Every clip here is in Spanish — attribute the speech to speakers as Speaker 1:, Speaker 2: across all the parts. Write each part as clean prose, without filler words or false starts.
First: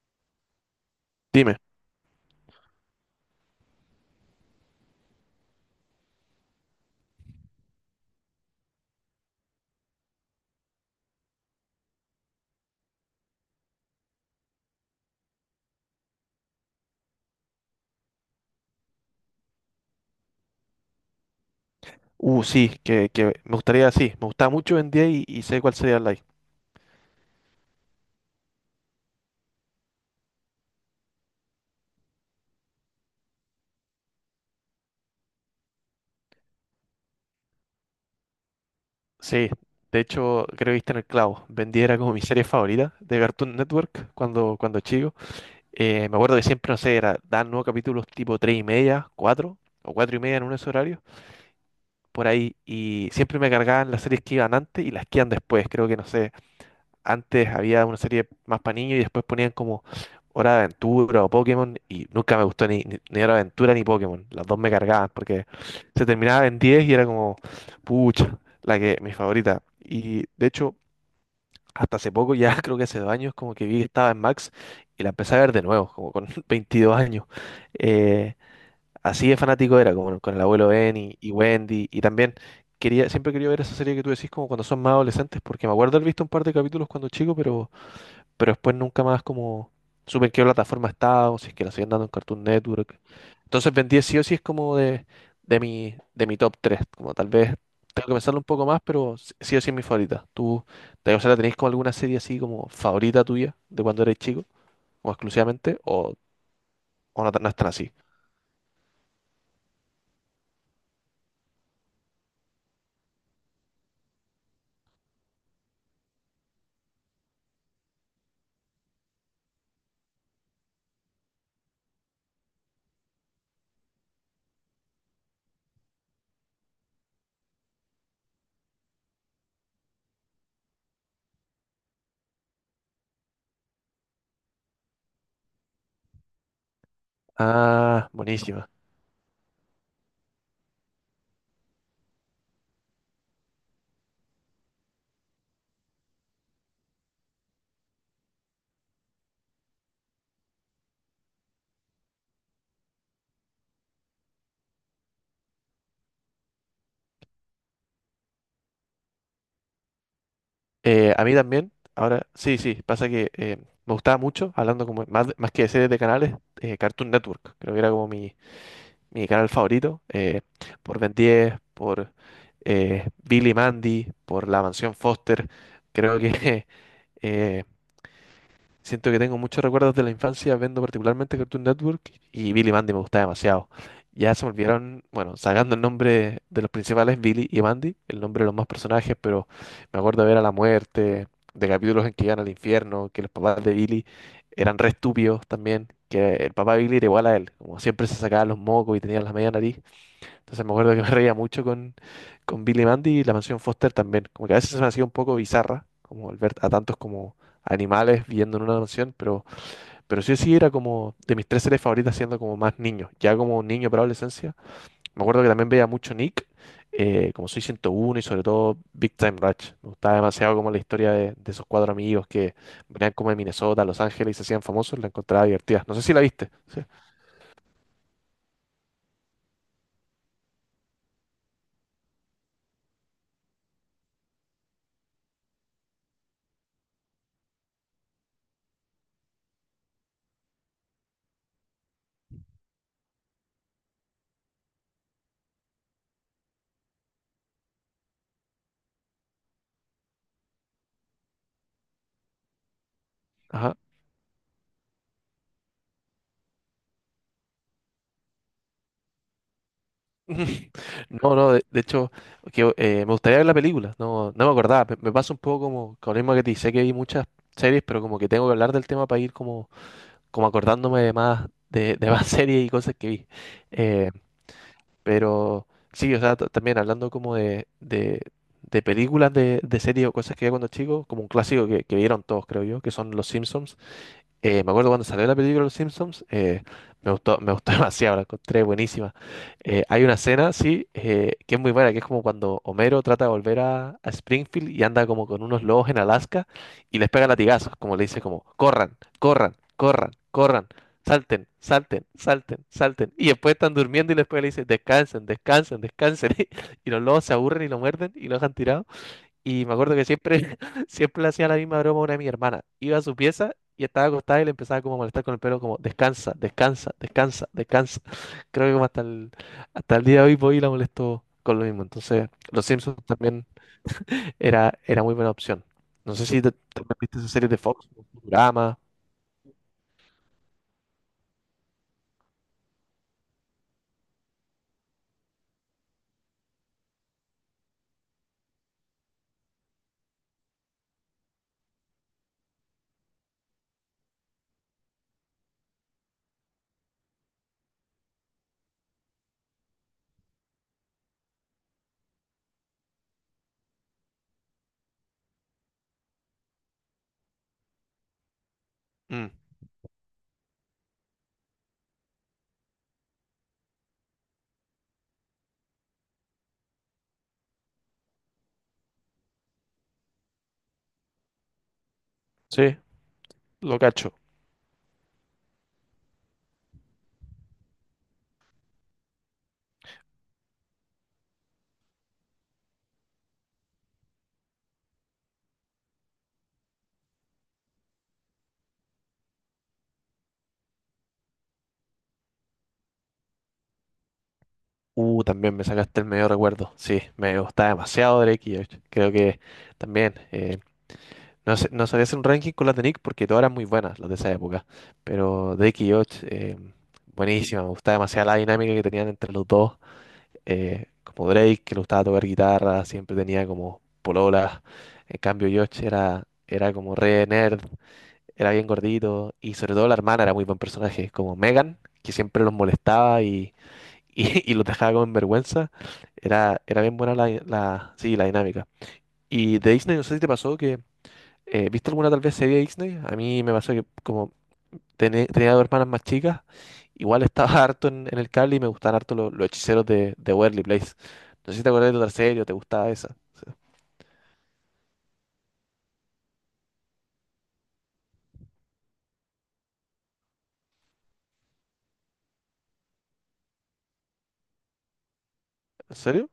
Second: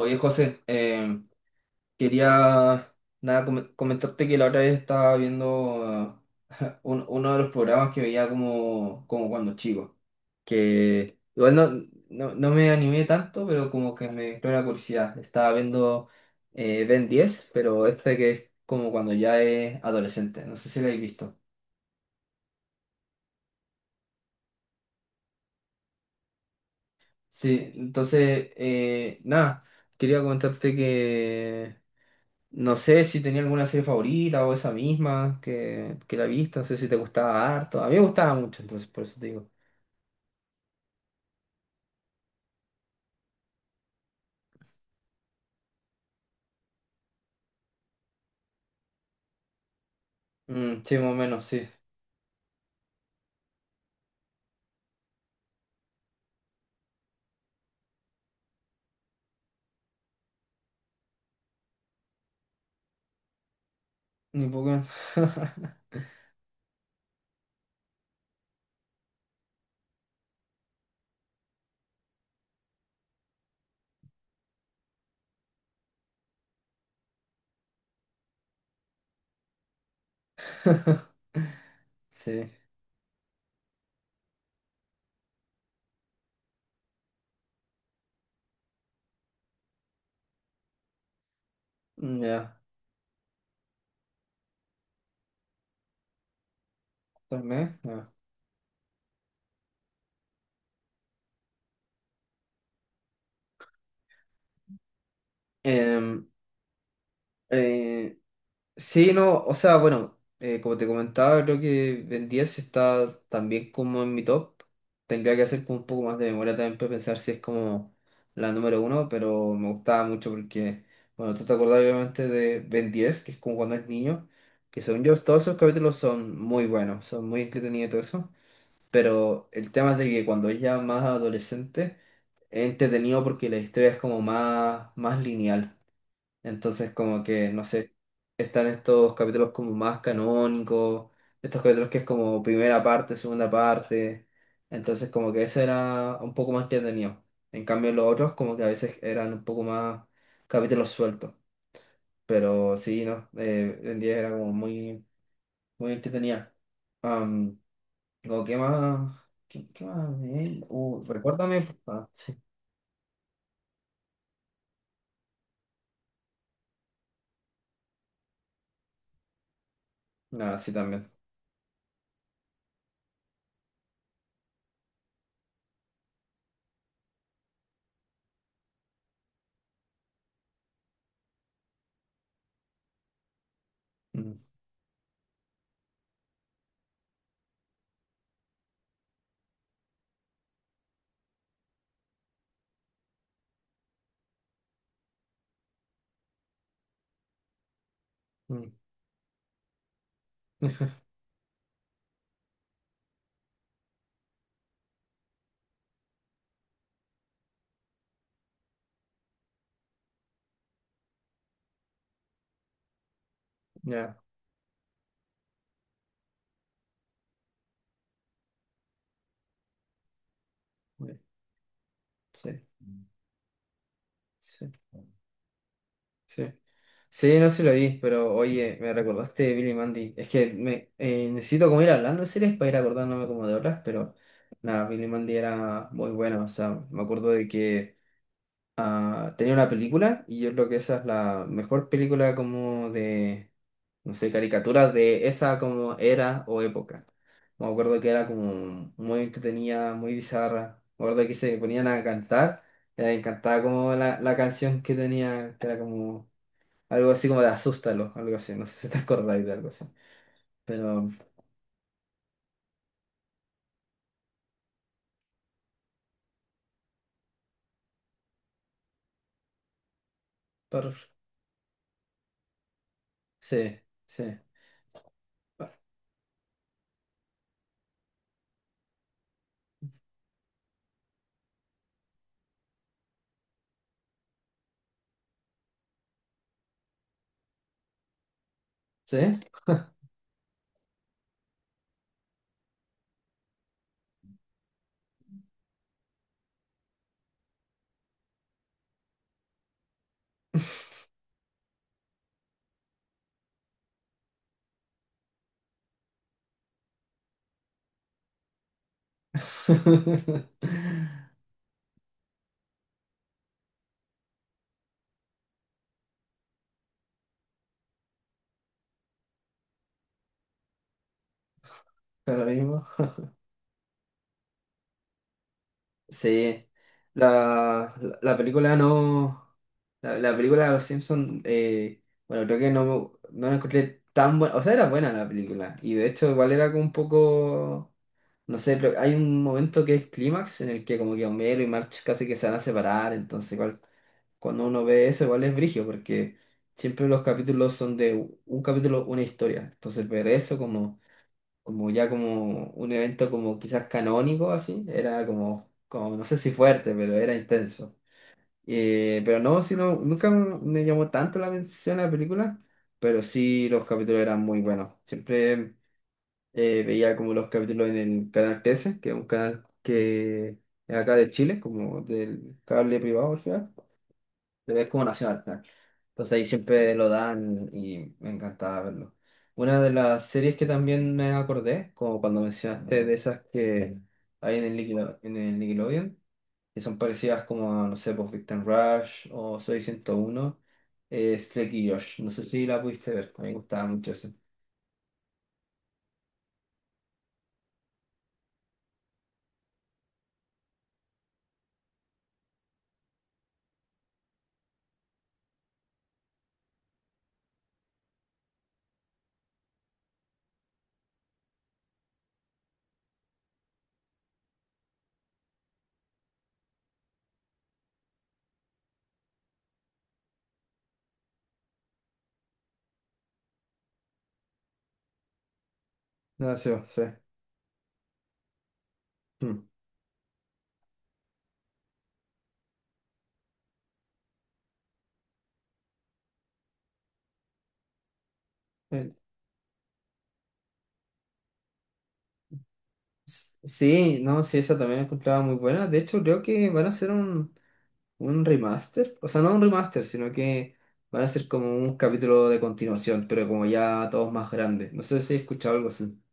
Speaker 1: Oye, José,
Speaker 2: Dime.
Speaker 1: quería nada, com- comentarte que la otra vez estaba viendo uno de los programas que veía como, como cuando chico, que igual no me animé tanto, pero como que me entró la curiosidad. Estaba viendo Ben 10, pero este que es como cuando ya es adolescente, no sé si lo habéis visto.
Speaker 2: Sí, que me gustaría, sí, me gustaba mucho Ben 10 y sé cuál sería el like.
Speaker 1: Sí, entonces, nada, quería comentarte que... No sé si tenía alguna serie favorita o esa misma que la he visto. No sé si te gustaba harto. A mí me gustaba mucho, entonces por eso te
Speaker 2: Sí,
Speaker 1: digo.
Speaker 2: de hecho, creo que viste en el clavo. Ben 10 era como mi serie favorita de Cartoon Network cuando chico. Me acuerdo que siempre, no sé, era, daban nuevos capítulos tipo 3:30, 4 o 4:30 en unos
Speaker 1: Mm, sí,
Speaker 2: horarios,
Speaker 1: más o menos, sí.
Speaker 2: por ahí. Y siempre me cargaban las series que iban antes y las que iban después. Creo que, no sé, antes había una serie más para niños y después ponían como Hora de Aventura o Pokémon y nunca me gustó ni Hora de Aventura ni Pokémon. Las
Speaker 1: Ni
Speaker 2: dos me
Speaker 1: Pokémon.
Speaker 2: cargaban porque se terminaba en 10 y era como, pucha, la que, mi favorita. Y de hecho, hasta hace poco, ya creo que hace 2 años, como que vi que estaba en Max y la empecé a ver de nuevo, como con 22 años. Eh, Así de fanático era, como con el abuelo Ben y Wendy y también...
Speaker 1: Sí.
Speaker 2: Quería, siempre quería ver esa serie que tú decís como cuando son más adolescentes, porque me acuerdo haber visto un par de capítulos cuando chico, pero después nunca más como supe en qué plataforma estaba o si es que la siguen dando en
Speaker 1: Mm,
Speaker 2: Cartoon
Speaker 1: ya.
Speaker 2: Network. Entonces Ben 10 sí o sí es como de mi top 3 como tal
Speaker 1: Tal
Speaker 2: vez
Speaker 1: vez,
Speaker 2: tengo
Speaker 1: ya.
Speaker 2: que pensarlo un poco más, pero sí sí o sí es mi favorita. ¿Tú, te, o sea, tenéis como alguna serie así como favorita tuya de cuando eres chico, como exclusivamente, o,
Speaker 1: Em,
Speaker 2: o no, tan- no es tan así?
Speaker 1: eh, Sí, no, o sea, bueno, como te comentaba, creo que Ben 10 está también como en mi top. Tendría que hacer como un poco más de memoria también para pensar si es como la número uno, pero me gustaba mucho porque, bueno, tú te acordás obviamente de Ben 10, que es como cuando es niño, que según yo todos esos capítulos son muy buenos, son muy entretenidos y todo eso, pero el tema es de que cuando es ya más adolescente, es entretenido porque la historia es como más lineal. Entonces, como que, no sé,
Speaker 2: Ah,
Speaker 1: están
Speaker 2: buenísima.
Speaker 1: estos capítulos como más canónicos, estos capítulos que es como primera parte, segunda parte. Entonces, como que ese era un poco más entretenido. En cambio, los otros, como que a veces eran un poco más capítulos sueltos. Pero sí, no, en 10 era como muy, muy entretenida. Am, como, ¿qué más? ¿Qué, qué más? Vi?
Speaker 2: A mí
Speaker 1: Recuérdame.
Speaker 2: también,
Speaker 1: Ah,
Speaker 2: ahora,
Speaker 1: sí.
Speaker 2: sí, sí, pasa que me gustaba mucho, hablando como más que de series de canales, Cartoon Network, creo que era como mi canal favorito,
Speaker 1: Ah, sí,
Speaker 2: por
Speaker 1: también.
Speaker 2: Ben 10, por Billy Mandy, por La Mansión Foster. Creo que eh, siento que tengo muchos recuerdos de la infancia viendo particularmente Cartoon Network y Billy Mandy me gustaba demasiado. Ya
Speaker 1: Mm,
Speaker 2: se me olvidaron, bueno, sacando el nombre de los principales, Billy y Mandy, el nombre de los más personajes, pero me acuerdo de ver a la muerte, de capítulos en que iban al infierno, que los papás de Billy eran re estúpidos también, que el papá de Billy era igual a él, como siempre se sacaba los
Speaker 1: mm.
Speaker 2: mocos y tenía la media nariz. Entonces me acuerdo que me reía mucho con Billy Mandy y la mansión Foster también. Como que a veces se me hacía un poco bizarra, como al ver a tantos como animales viviendo en una mansión, pero sí sí era como de mis tres series favoritas siendo como más niño, ya como niño para
Speaker 1: Ya,
Speaker 2: adolescencia. Me acuerdo que también veía mucho Nick, como Soy 101 y sobre todo Big Time Rush. Me gustaba demasiado como la historia de esos cuatro amigos
Speaker 1: sí,
Speaker 2: que venían como de Minnesota, a Los Ángeles y se hacían
Speaker 1: sí.
Speaker 2: famosos, la encontraba divertida. No sé si la viste.
Speaker 1: Sí.
Speaker 2: Sí.
Speaker 1: Sí, no se lo vi, pero oye, me recordaste de Billy Mandy. Es que necesito como ir hablando de series para ir acordándome como de otras, pero nada, Billy Mandy era muy bueno. O sea, me acuerdo de que tenía una película y yo creo que esa es la mejor película como de, no sé, caricaturas de esa como era o época. Me acuerdo que era como muy entretenida, muy bizarra. Me acuerdo que se ponían a cantar, me encantaba
Speaker 2: Ajá.
Speaker 1: como la canción que tenía, que era como... Algo así como de asústalo, algo así. No sé si te acordáis de algo así. Pero,
Speaker 2: No, no, de hecho, que, me gustaría ver la película, no, no me acordaba, me pasa un poco como con el mismo que te sé que vi muchas series, pero como que tengo que hablar del tema para ir como, como
Speaker 1: por-
Speaker 2: acordándome de más, de más series y cosas que vi.
Speaker 1: sí,
Speaker 2: Eh,
Speaker 1: sí,
Speaker 2: pero sí, o sea, ta- también hablando como de películas de series o cosas que vi cuando chico, como un clásico que vieron todos, creo yo, que son Los Simpsons. Me acuerdo cuando salió la película Los Simpsons, me gustó demasiado, la encontré buenísima.
Speaker 1: sí.
Speaker 2: Hay una escena, sí, que es muy buena, que es como cuando Homero trata de volver a Springfield y anda como con unos lobos en Alaska y les pega latigazos, como le dice como, corran, corran, corran, corran, salten, salten, salten, salten. Y después están durmiendo y después le dice, descansen, descansen, descansen. Y los lobos se aburren y lo muerden y lo dejan tirado. Y me acuerdo que siempre, siempre le hacía la misma broma a una de mi hermana. Iba a su pieza y estaba acostada y le empezaba como a molestar con el pelo, como descansa, descansa, descansa, descansa. Creo que como hasta el día de hoy voy y la molesto con lo mismo. Entonces,
Speaker 1: Pero lo
Speaker 2: Los
Speaker 1: mismo.
Speaker 2: Simpsons también era muy buena opción. No sé si te,
Speaker 1: Sí.
Speaker 2: también viste esa serie de Fox,
Speaker 1: La película
Speaker 2: Futurama.
Speaker 1: no. La película de Los Simpsons, bueno, creo que no, no la encontré tan buena. O sea, era buena la película. Y de hecho, igual era como un poco. No sé, pero hay un momento que es clímax en el que como que Homero y March casi que se van a separar, entonces igual cuando uno ve eso igual es brigio, porque siempre los capítulos son de un capítulo, una historia. Entonces ver eso como, como ya como un evento como quizás canónico así, era como, como no sé si fuerte, pero era intenso.
Speaker 2: Mm,
Speaker 1: Pero no, sino, nunca me llamó tanto la atención la película, pero sí los capítulos eran muy buenos. Siempre veía como los capítulos en el canal 13, que es un canal que es acá de Chile, como del
Speaker 2: sí,
Speaker 1: cable privado al final,
Speaker 2: lo cacho.
Speaker 1: pero es como nacional. Entonces ahí siempre lo dan y me encantaba verlo. Una de las series que también me acordé, como cuando mencionaste de esas que hay en el en el Nickelodeon, que son parecidas como, no sé, pues Victim Rush o Soy 101, es Drake y Josh. No sé si la pudiste ver, a mí me gustaba mucho esa.
Speaker 2: También me sacaste el medio recuerdo. Sí, me gustaba demasiado Drake y Josh. Creo que también. No, sé- no sabía hacer un ranking con las de Nick porque todas eran muy buenas, las de esa época. Pero Drake y Josh, buenísima. Me gustaba demasiado la dinámica que tenían entre los dos. Como Drake, que le gustaba tocar guitarra, siempre tenía como pololas. En cambio, Josh era como re nerd, era bien gordito. Y sobre todo la hermana era muy buen personaje, como Megan, que siempre los molestaba y y los dejaba como en vergüenza.
Speaker 1: Ah,
Speaker 2: Era,
Speaker 1: sí,
Speaker 2: era bien
Speaker 1: sí.
Speaker 2: buena la, la, sí, la dinámica. Y
Speaker 1: Mm.
Speaker 2: de Disney, no sé si te pasó que ¿viste alguna tal vez serie de Disney? A mí me pasó que como tené- tenía dos hermanas más chicas, igual estaba harto en el cable y me gustaban
Speaker 1: Eh,
Speaker 2: harto lo- los, hechiceros de Waverly Place. No sé si te acuerdas de otra serie o te gustaba esa.
Speaker 1: Sí, no, sí, esa también la encontraba muy buena. De hecho, creo que van a hacer un remaster, o sea, no un remaster, sino que van a ser como un capítulo de continuación, pero como ya todos más grandes. No sé si he escuchado algo
Speaker 2: ¿En
Speaker 1: así.
Speaker 2: serio?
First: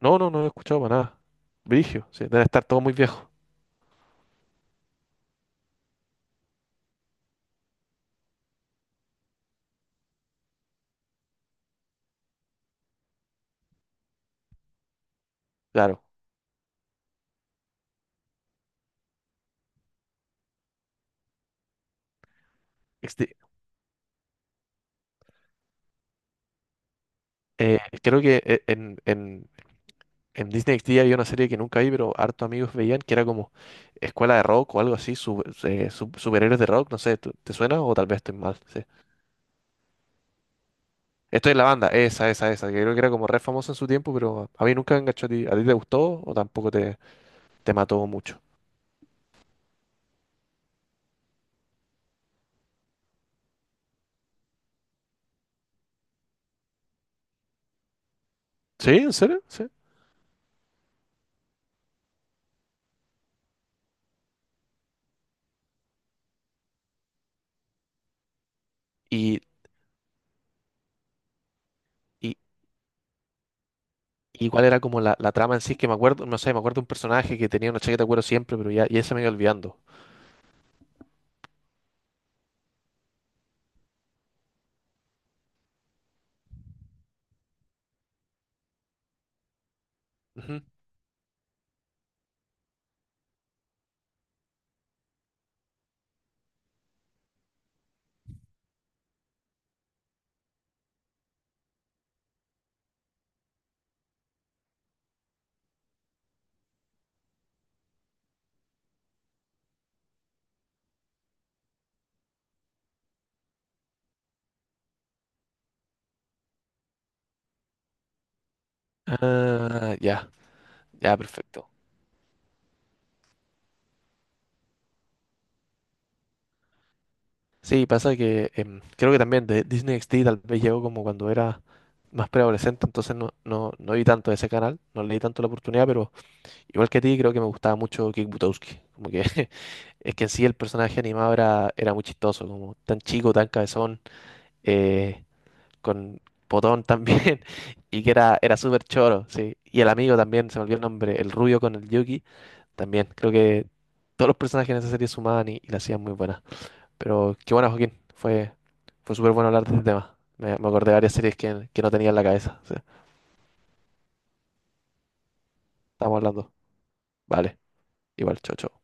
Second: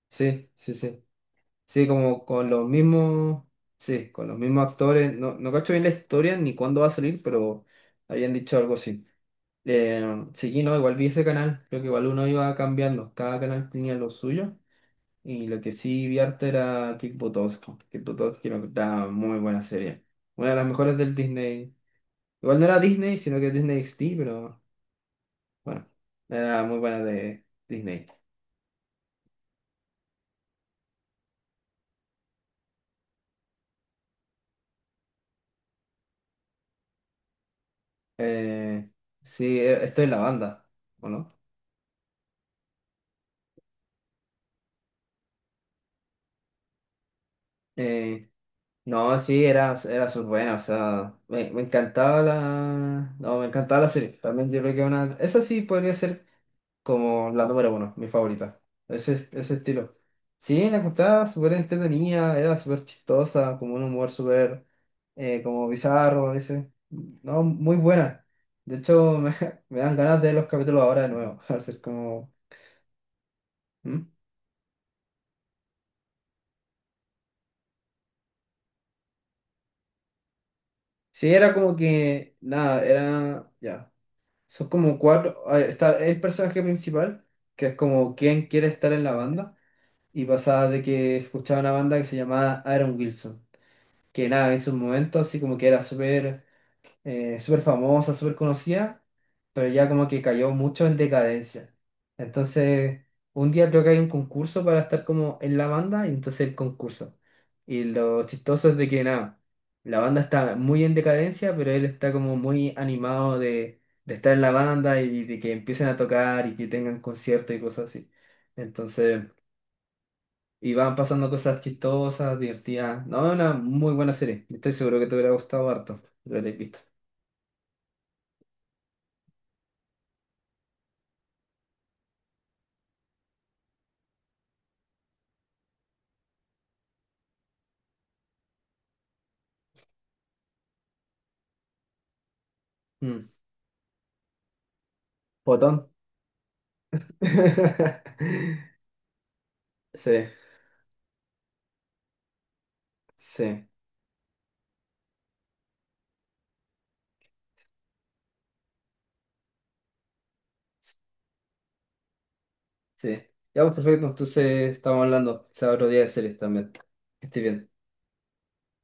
Speaker 2: No, no, no he
Speaker 1: Sí, sí,
Speaker 2: escuchado para
Speaker 1: sí.
Speaker 2: nada.
Speaker 1: Sí,
Speaker 2: Brigio,
Speaker 1: como
Speaker 2: sí, debe
Speaker 1: con
Speaker 2: estar
Speaker 1: los
Speaker 2: todo muy viejo.
Speaker 1: mismos, sí, con los mismos actores. No, no cacho bien la historia ni cuándo va a salir, pero habían dicho algo así. Eh, sí, no, igual vi ese canal, creo que igual uno iba cambiando, cada canal tenía lo suyo. Y lo que
Speaker 2: Claro.
Speaker 1: sí vi harto era Kick Buttowski. Kick Buttowski era una muy buena serie. Una de las mejores del Disney. Igual no era Disney,
Speaker 2: XD.
Speaker 1: sino que Disney XD, pero bueno, era muy buena de Disney.
Speaker 2: Creo que en Disney XD había una serie que nunca vi, pero harto amigos veían que era como Escuela de Rock o algo así, superhéroes de rock, no sé, ¿tú- ¿te suena? O tal vez estoy mal, sí.
Speaker 1: Eh, sí, estoy en la banda, ¿o no?
Speaker 2: Estoy en la banda, esa, que creo que era como re famosa en su tiempo, pero a mí nunca me enganchó a ti. ¿A ti te gustó o tampoco te mató
Speaker 1: Eh,
Speaker 2: mucho?
Speaker 1: no, sí, era, era súper buena, o sea, me encantaba la... No, me encantaba la serie. También yo creo que una... Esa sí podría ser como la número uno, mi favorita.
Speaker 2: ¿Sí? ¿En
Speaker 1: Ese,
Speaker 2: serio?
Speaker 1: ese
Speaker 2: ¿Sí?
Speaker 1: estilo. Sí, la encontraba súper entretenida, era súper chistosa, como un humor súper como bizarro a veces. No, muy buena. De hecho, me,
Speaker 2: ¿Y,
Speaker 1: me dan ganas de ver los capítulos ahora de nuevo. Hacer como.
Speaker 2: y,
Speaker 1: ¿Mm?
Speaker 2: y cuál era como la trama en sí? Que me acuerdo, no sé, me acuerdo de un personaje que tenía una chaqueta de cuero siempre, pero ya se me iba olvidando.
Speaker 1: Sí, era como que. Nada, era. Ya. Son como cuatro. Ah, está el personaje principal, que es como quien quiere estar en la banda. Y
Speaker 2: Ujú.
Speaker 1: pasaba de que escuchaba una banda que se llamaba Aaron Wilson. Que nada, en sus momentos así como que era súper súper famosa, súper conocida, pero ya como que cayó mucho en decadencia. Entonces, un día creo que hay un concurso para estar como en la banda, y entonces el concurso. Y lo chistoso es de que nada, la banda está muy en decadencia, pero él está como muy animado de estar en la banda y de que empiecen a tocar y que tengan conciertos y cosas así. Entonces...
Speaker 2: Ah, ya,
Speaker 1: Y van
Speaker 2: ya,
Speaker 1: pasando cosas
Speaker 2: perfecto.
Speaker 1: chistosas, divertidas. No, es una muy buena serie. Estoy seguro que te hubiera gustado harto. Lo habréis visto.
Speaker 2: Sí, pasa que creo que también de Disney XD tal vez llegó como cuando era más preadolescente, entonces no vi tanto ese canal, no le di tanto la oportunidad, pero igual que a ti creo que me gustaba mucho Kick Butowski, como que es que en sí el personaje animado era muy chistoso, como tan
Speaker 1: Mm.
Speaker 2: chico, tan cabezón, eh,
Speaker 1: Botón.
Speaker 2: con potón también, y que era súper choro, sí. Y el
Speaker 1: Sí,
Speaker 2: amigo también, se me olvidó el nombre, el rubio con el Yuki, también. Creo
Speaker 1: sí.
Speaker 2: que todos los personajes en esa serie sumaban y la hacían muy buena. Pero qué bueno, Joaquín, fue súper bueno hablar de este tema. Me acordé de varias series que no tenía en la cabeza. Sí.
Speaker 1: Sí. Ya, pues perfecto. Entonces estamos hablando. Sea otro día de
Speaker 2: Estamos
Speaker 1: series
Speaker 2: hablando.
Speaker 1: también. Que estés
Speaker 2: Vale,
Speaker 1: bien.
Speaker 2: igual, chau, chau.